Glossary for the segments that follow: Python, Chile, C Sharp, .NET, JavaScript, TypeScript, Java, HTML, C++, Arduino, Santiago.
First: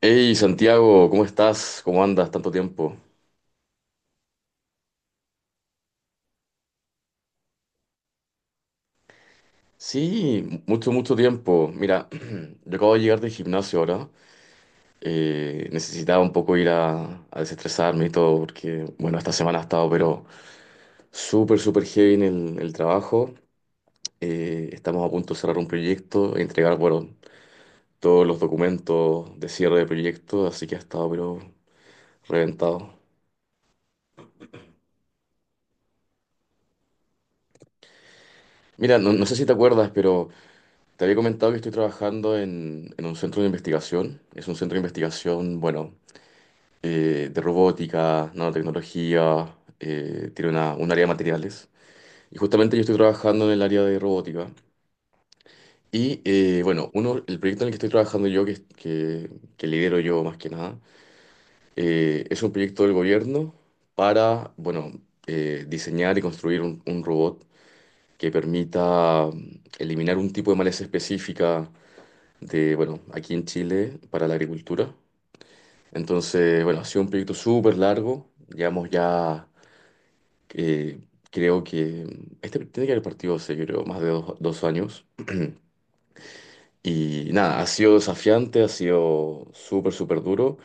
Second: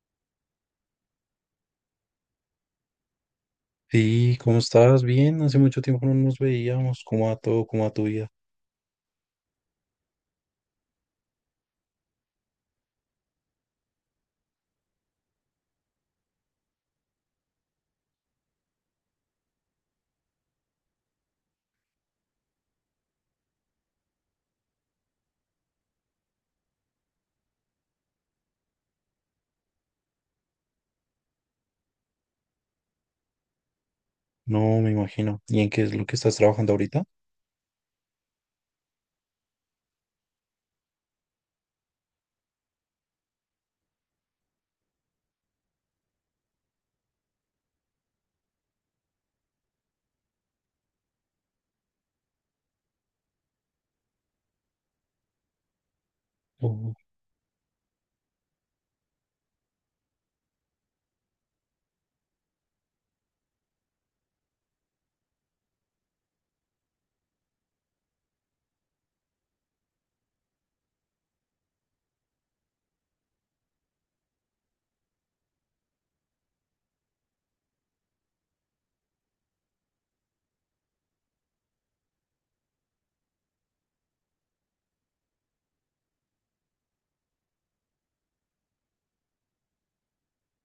Hey Santiago, ¿cómo estás? ¿Cómo andas? Tanto tiempo. Sí, ¿cómo estás? Bien, hace mucho tiempo no nos veíamos. ¿Cómo va todo? ¿Cómo va tu vida? Sí, mucho, mucho tiempo. Mira, yo acabo de llegar del gimnasio ahora. Necesitaba un poco ir a desestresarme y todo, porque, bueno, esta semana ha estado, pero súper, súper heavy en el trabajo. Estamos a punto de cerrar un proyecto e entregar, bueno, todos los documentos de cierre de proyecto, así que ha estado, pero reventado. No, me imagino. ¿Y en qué es lo que estás trabajando ahorita? Mira, no sé si te acuerdas, pero te había comentado que estoy trabajando en un centro de investigación. Es un centro de investigación, bueno, de robótica, nanotecnología, tiene una, un área de materiales. Y justamente yo estoy trabajando en el área de robótica. Y bueno, Oh, uno, el proyecto en el que estoy trabajando yo, que lidero yo más que nada, es un proyecto del gobierno para, bueno, diseñar y construir un robot que permita eliminar un tipo de maleza específica de, bueno, aquí en Chile para la agricultura. Entonces, bueno, ha sido un proyecto súper largo. Llevamos ya, eh, creo que este tiene que haber partido hace, creo, más de dos, dos años. Y nada, ha sido desafiante, ha sido súper, súper duro.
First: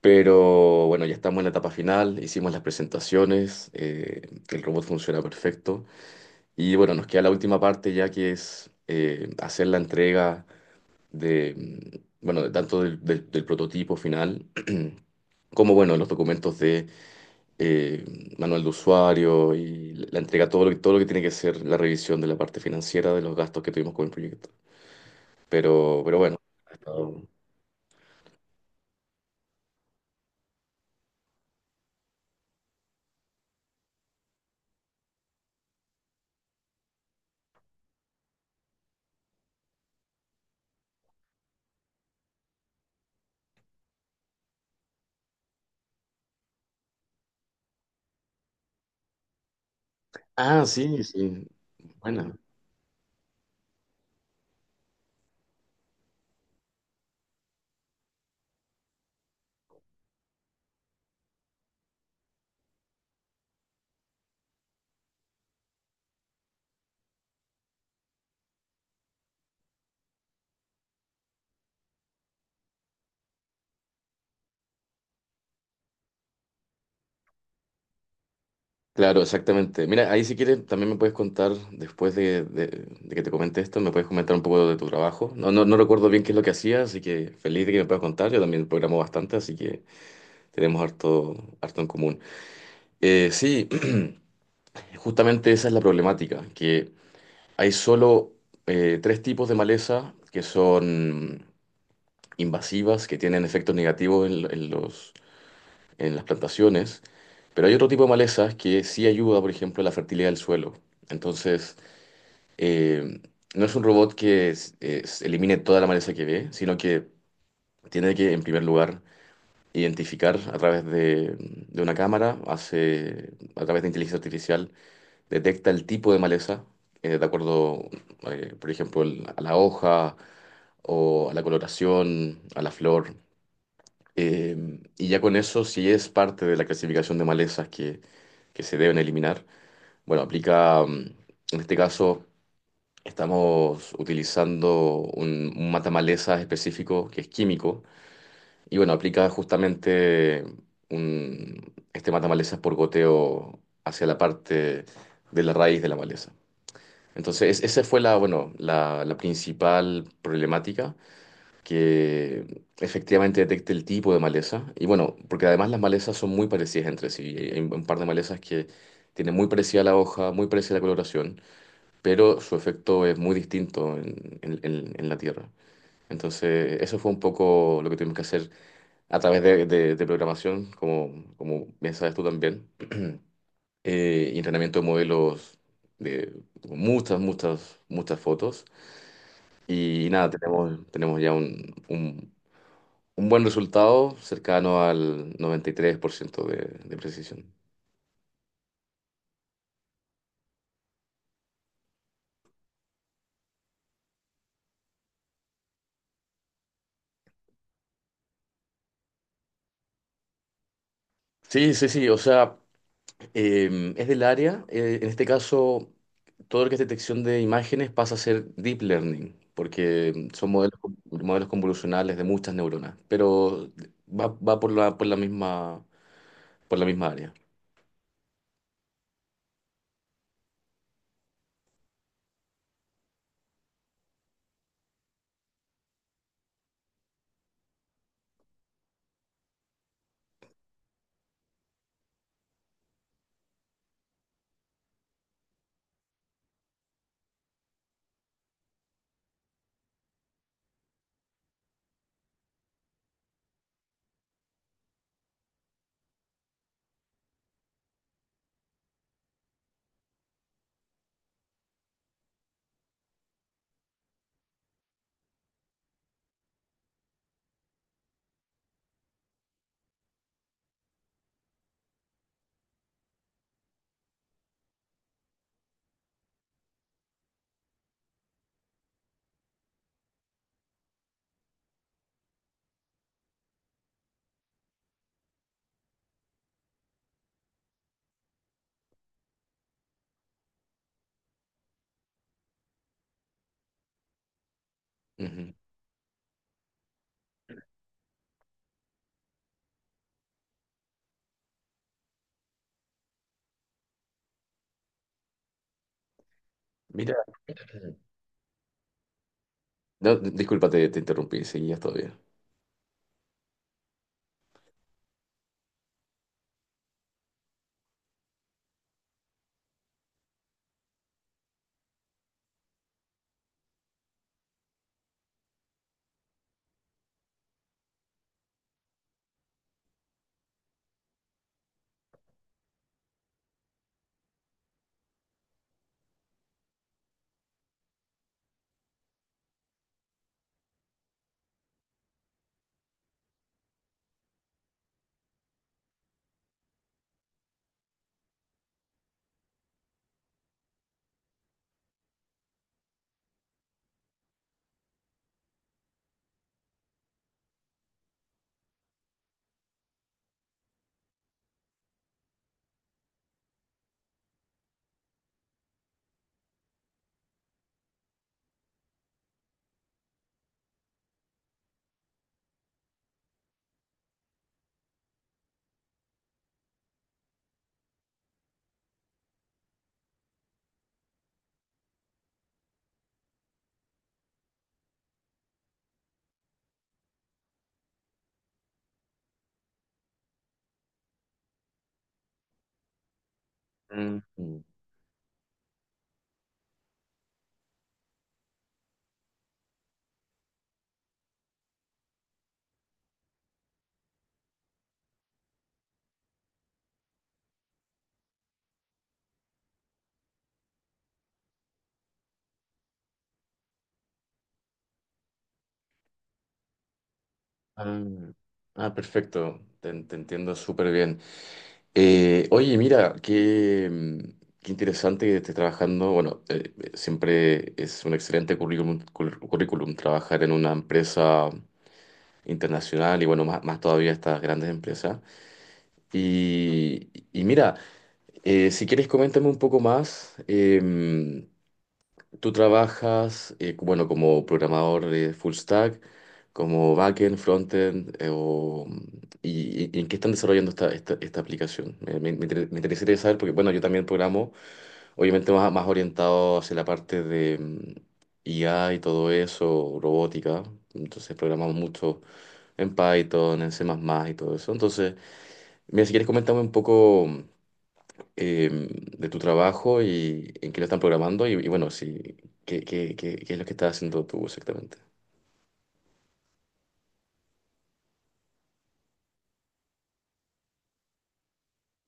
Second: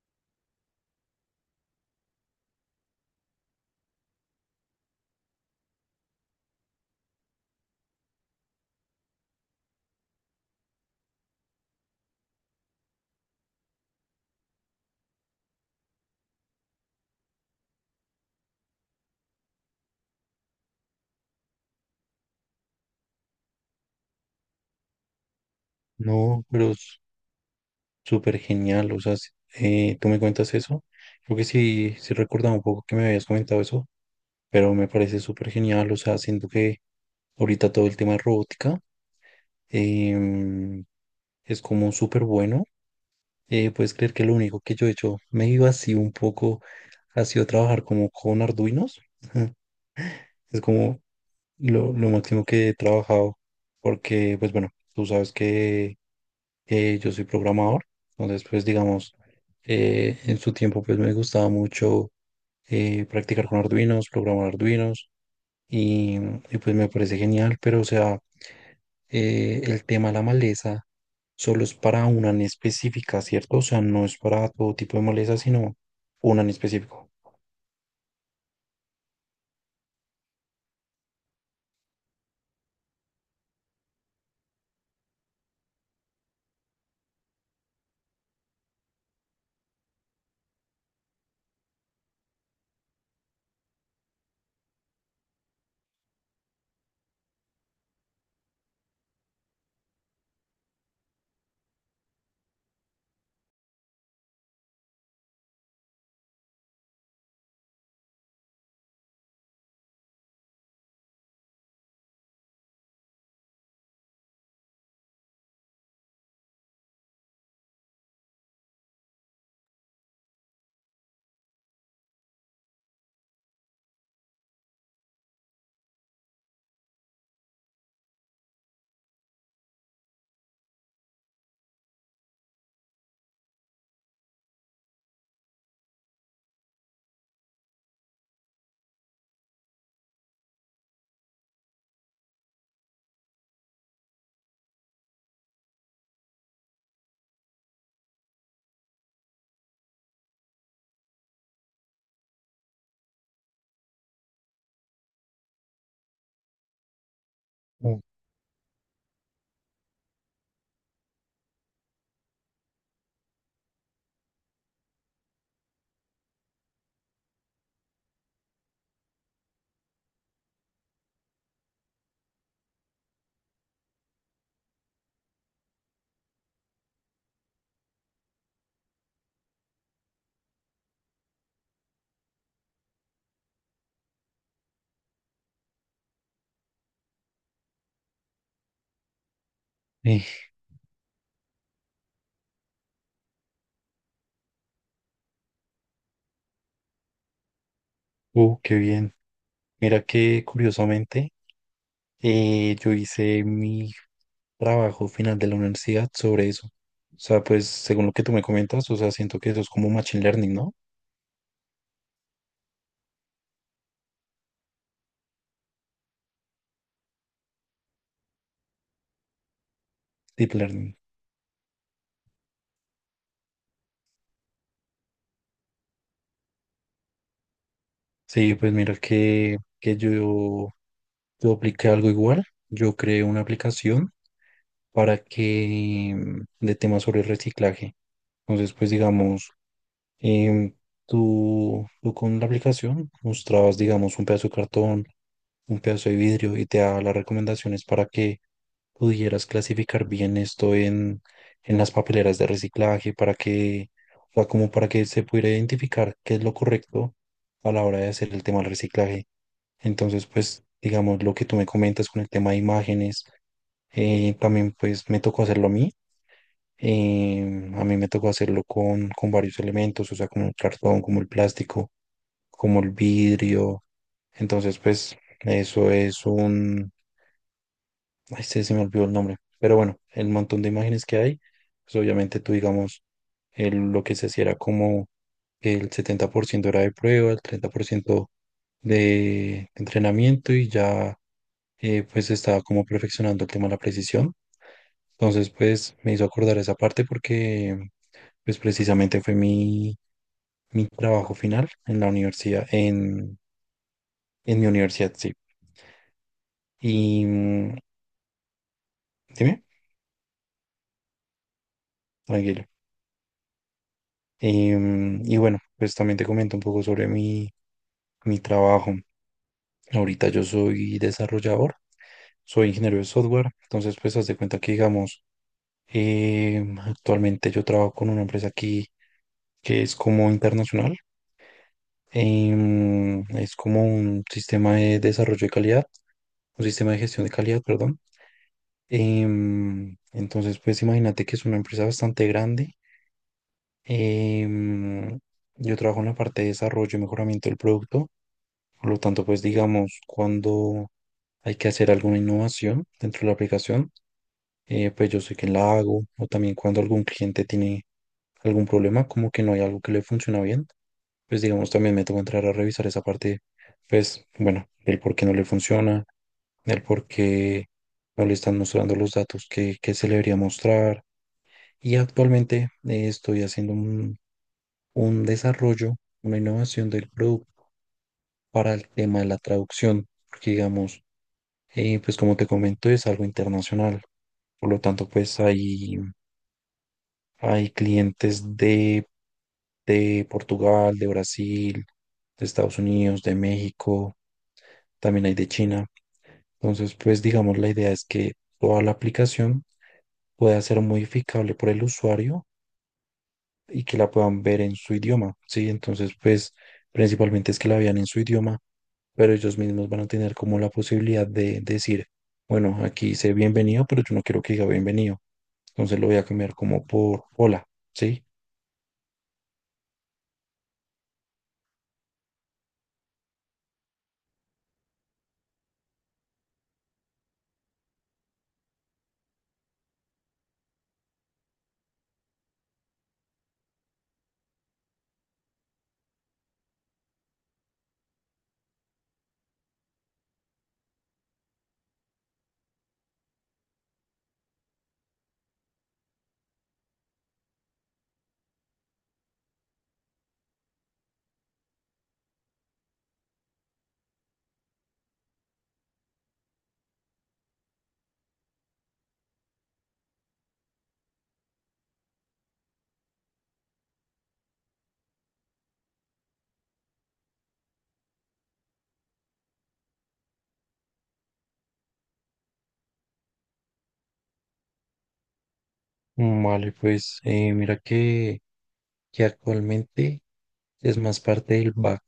Pero bueno, ya estamos en la etapa final, hicimos las presentaciones, el robot funciona perfecto. Y bueno, nos queda la última parte ya que es hacer la entrega de, bueno, de tanto del prototipo final, como, bueno, los documentos de eh, manual de usuario y la entrega, todo lo que tiene que ser la revisión de la parte financiera de los gastos que tuvimos con el proyecto. Pero bueno. no, pero Ha es estado... súper genial. O sea, tú me cuentas eso. Creo que sí, sí recordaba un poco que me habías comentado eso, pero me parece súper genial. O sea, siento que ahorita todo el tema de robótica em, es como súper bueno. Puedes creer que lo único que yo he hecho, me iba así un poco, ha sido trabajar como con Arduinos. Es Ah, como sí, sí. Lo Bueno, máximo que he trabajado, porque, pues bueno, tú sabes que yo soy programador, entonces, pues digamos, en su tiempo, pues me gustaba mucho practicar con Arduinos, programar Arduinos, y, y pues me parece genial, pero o sea, el tema de la maleza solo es para una en específica, ¿cierto? O sea, no es para todo tipo de maleza, sino una en específico. claro, exactamente. Mira, ahí si quieres también me puedes contar, después de que te comente esto, me puedes comentar un poco de tu trabajo. No, no recuerdo bien qué es lo que hacía, así que feliz de que me puedas contar. Yo también programo bastante, así que tenemos harto, harto en común. Sí, justamente esa es la problemática, que hay solo tres tipos de maleza que son invasivas, que tienen efectos negativos en los, en las plantaciones, pero hay otro tipo de malezas que sí ayuda, por ejemplo, a la fertilidad del suelo. Entonces, eh, no es un robot que elimine toda la maleza que ve, sino que tiene que, en primer lugar, identificar a través de una cámara, hace, a través de inteligencia artificial, detecta el tipo de maleza, de acuerdo, por ejemplo, a la hoja o a la coloración, a la flor. Y ya con eso, si es parte de la clasificación de malezas que se deben eliminar, bueno, aplica, en este caso, estamos utilizando un matamalezas específico que es químico. Y bueno, aplica justamente un, este malezas por goteo hacia la parte de la raíz de la maleza. Entonces, esa fue Mm. la, bueno, la principal problemática, que efectivamente detecte el tipo de maleza. Y bueno, porque además las malezas son muy parecidas entre sí. Hay un par de malezas que tienen muy parecida la hoja, muy parecida la coloración, pero su efecto es muy distinto en en la tierra. Entonces, eso fue un poco lo que tuvimos que hacer a través de programación, como, como bien sabes tú también, y entrenamiento de modelos de muchas, muchas, muchas fotos. Y Eh, nada, tenemos ya un buen resultado cercano al 93% de precisión. Qué bien. Mira que curiosamente. Yo hice mi trabajo final de la universidad sobre eso. O sea, pues según lo que tú me comentas, o sea, siento que eso es como machine learning, ¿no? Sí, sí, sí, o sea, es del área. En este caso, todo lo que es detección de imágenes pasa a ser deep learning, porque son Deep modelos, learning. Modelos convolucionales de muchas neuronas, pero va, va por la misma área. Sí, pues mira que yo apliqué algo igual. Yo creé una aplicación para que de temas sobre reciclaje. Entonces, pues digamos, em, tú con la aplicación mostrabas, digamos, un pedazo de cartón, un pedazo de vidrio y te daba las recomendaciones para que pudieras clasificar bien esto en, las papeleras de reciclaje, para que, o sea, como para que se pudiera identificar qué es lo correcto a la hora de hacer el tema del reciclaje. Entonces, pues, digamos, lo que tú me comentas con el tema de imágenes, también pues me tocó hacerlo a mí. A mí me tocó hacerlo con, varios elementos, o sea, como el cartón, como el plástico, como el vidrio. Entonces, pues, eso es un. Ay, se, me olvidó el nombre. Pero bueno, el montón de imágenes que hay, pues obviamente tú, digamos, el- lo que se hacía era como el 70% era de prueba, el 30% de entrenamiento y ya pues estaba como perfeccionando el tema de la precisión. Entonces Ujú. pues me hizo acordar esa parte porque pues precisamente fue mi, trabajo final en la universidad, en, mi universidad, sí. Mira, Y dime, no, disculpa, te interrumpí, seguías todavía. tranquilo. Y bueno, pues también te comento un poco sobre mi, trabajo. Ahorita yo soy desarrollador, soy ingeniero de software, entonces pues haz de cuenta que digamos, actualmente yo trabajo con una empresa aquí que es como internacional, es como un sistema de desarrollo de calidad, un sistema de gestión de calidad, perdón. Entonces pues imagínate que es una empresa bastante grande. em, yo trabajo en la parte de desarrollo y mejoramiento del producto. Por lo tanto, pues digamos, cuando hay que hacer alguna innovación dentro de la aplicación, pues yo sé que la hago, o también cuando algún cliente tiene algún problema, como que no hay algo que le funciona bien, pues digamos, también me toca entrar a revisar esa parte, pues bueno, el por qué no le funciona, el por qué no le están mostrando los datos que, se le debería mostrar. Y actualmente estoy haciendo un, desarrollo, una innovación del producto para el tema de la traducción, porque digamos, pues como te comento, es algo internacional. Por lo tanto, pues hay, clientes de, Portugal, de Brasil, de Estados Unidos, de México, Mm. también hay de China. Entonces, pues digamos, la idea es que toda la aplicación pueda ser modificable por el usuario y que la puedan ver en su idioma, ¿sí? Entonces, pues principalmente es que la vean en su idioma, pero ellos mismos van a tener como la posibilidad de decir, bueno, aquí dice bienvenido, pero yo no quiero que diga bienvenido, entonces lo voy a cambiar como por hola, Ah, ¿sí? ah, perfecto, te entiendo súper bien. Oye, mira, qué, qué interesante que estés trabajando. Bueno, siempre es un excelente currículum, currículum trabajar en una empresa internacional y bueno, más, más todavía estas grandes empresas. Y mira, si quieres coméntame un poco más. Tú trabajas, bueno, como programador de full stack, como backend, frontend, y, y en qué están desarrollando esta, esta, esta aplicación. Me, me interesaría saber, porque bueno, yo también programo, obviamente más, más orientado hacia la parte de IA y todo eso, robótica. Entonces programamos mucho en Python, en C++ y todo eso. Entonces, mira, si quieres comentarme un poco eh, de tu trabajo y en qué lo están programando y bueno, sí, qué es lo que estás haciendo tú exactamente. Vale, pues mira que, actualmente es más parte del back,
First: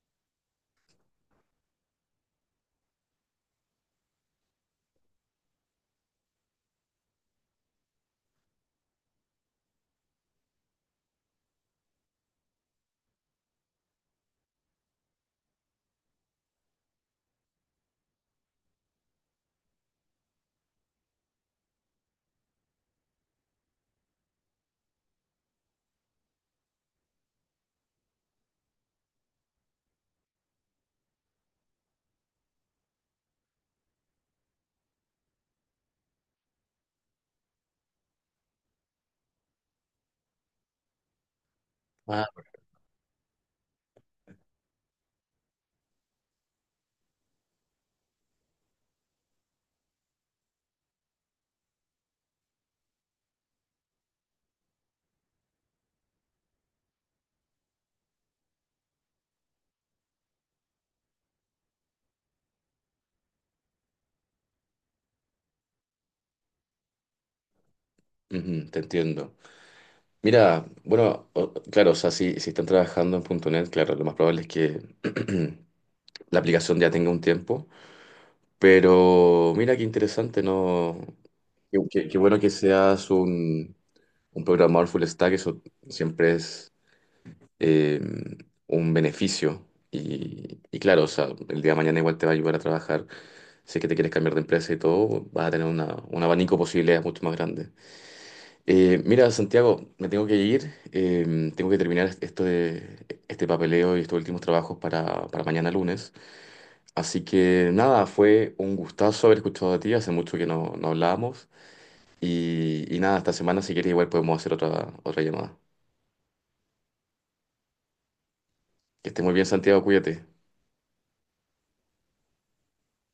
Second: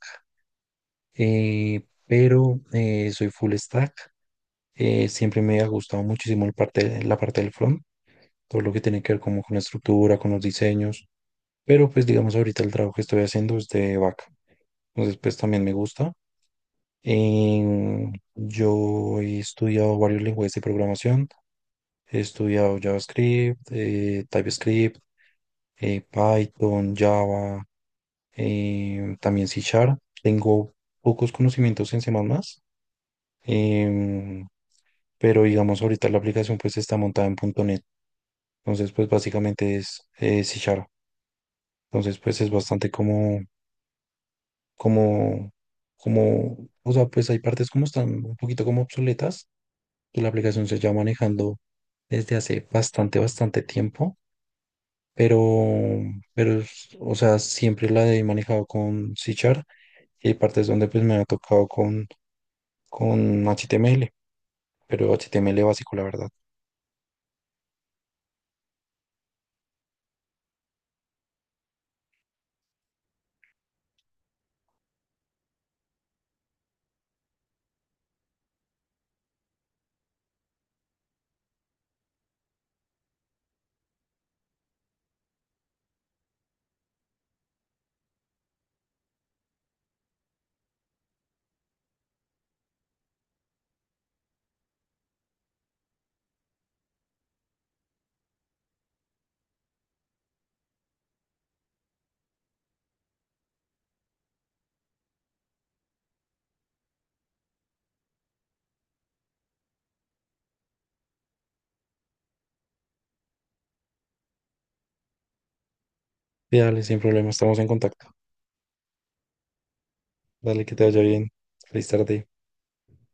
pero soy full stack, siempre me ha gustado muchísimo la parte del front, todo lo que tiene que ver como con la estructura, con los diseños. Pero pues digamos ahorita el trabajo que estoy haciendo es de vaca. Entonces pues también me gusta. Yo he estudiado varios lenguajes de programación. He estudiado JavaScript, TypeScript, Python, Java, también C Sharp. Tengo pocos conocimientos en C++, em, pero digamos ahorita la aplicación pues está montada en punto .NET. Entonces pues básicamente es C Sharp. Entonces Ah. pues es bastante como como, o sea, pues hay partes como están un poquito como obsoletas, que la aplicación se lleva manejando desde hace bastante, bastante tiempo, pero, o sea, siempre la he manejado con C Sharp y hay partes donde pues me ha tocado con, HTML, pero HTML básico, la verdad. Ujú, te entiendo. Mira, bueno, claro, o sea, si, si están trabajando en punto .NET, claro, lo más probable es que la aplicación ya tenga un tiempo, pero mira qué interesante, ¿no? Qué, qué bueno que seas un programador full stack, eso siempre es eh, un beneficio. Y claro, o sea, el día de mañana igual te va a ayudar a trabajar. Si es que te quieres cambiar de empresa y todo, vas a tener un abanico de posibilidades mucho más grande. Mira, Santiago, me tengo que ir, tengo que terminar esto de, este papeleo y estos últimos trabajos para mañana lunes. Así que nada, fue un gustazo haber escuchado a ti, hace mucho que no, no hablábamos. Y nada, esta semana si quieres igual podemos hacer otra, otra llamada. Dale, sin problema, estamos en contacto. Que estés muy bien, Santiago, cuídate. Dale, que te vaya bien. Feliz tarde.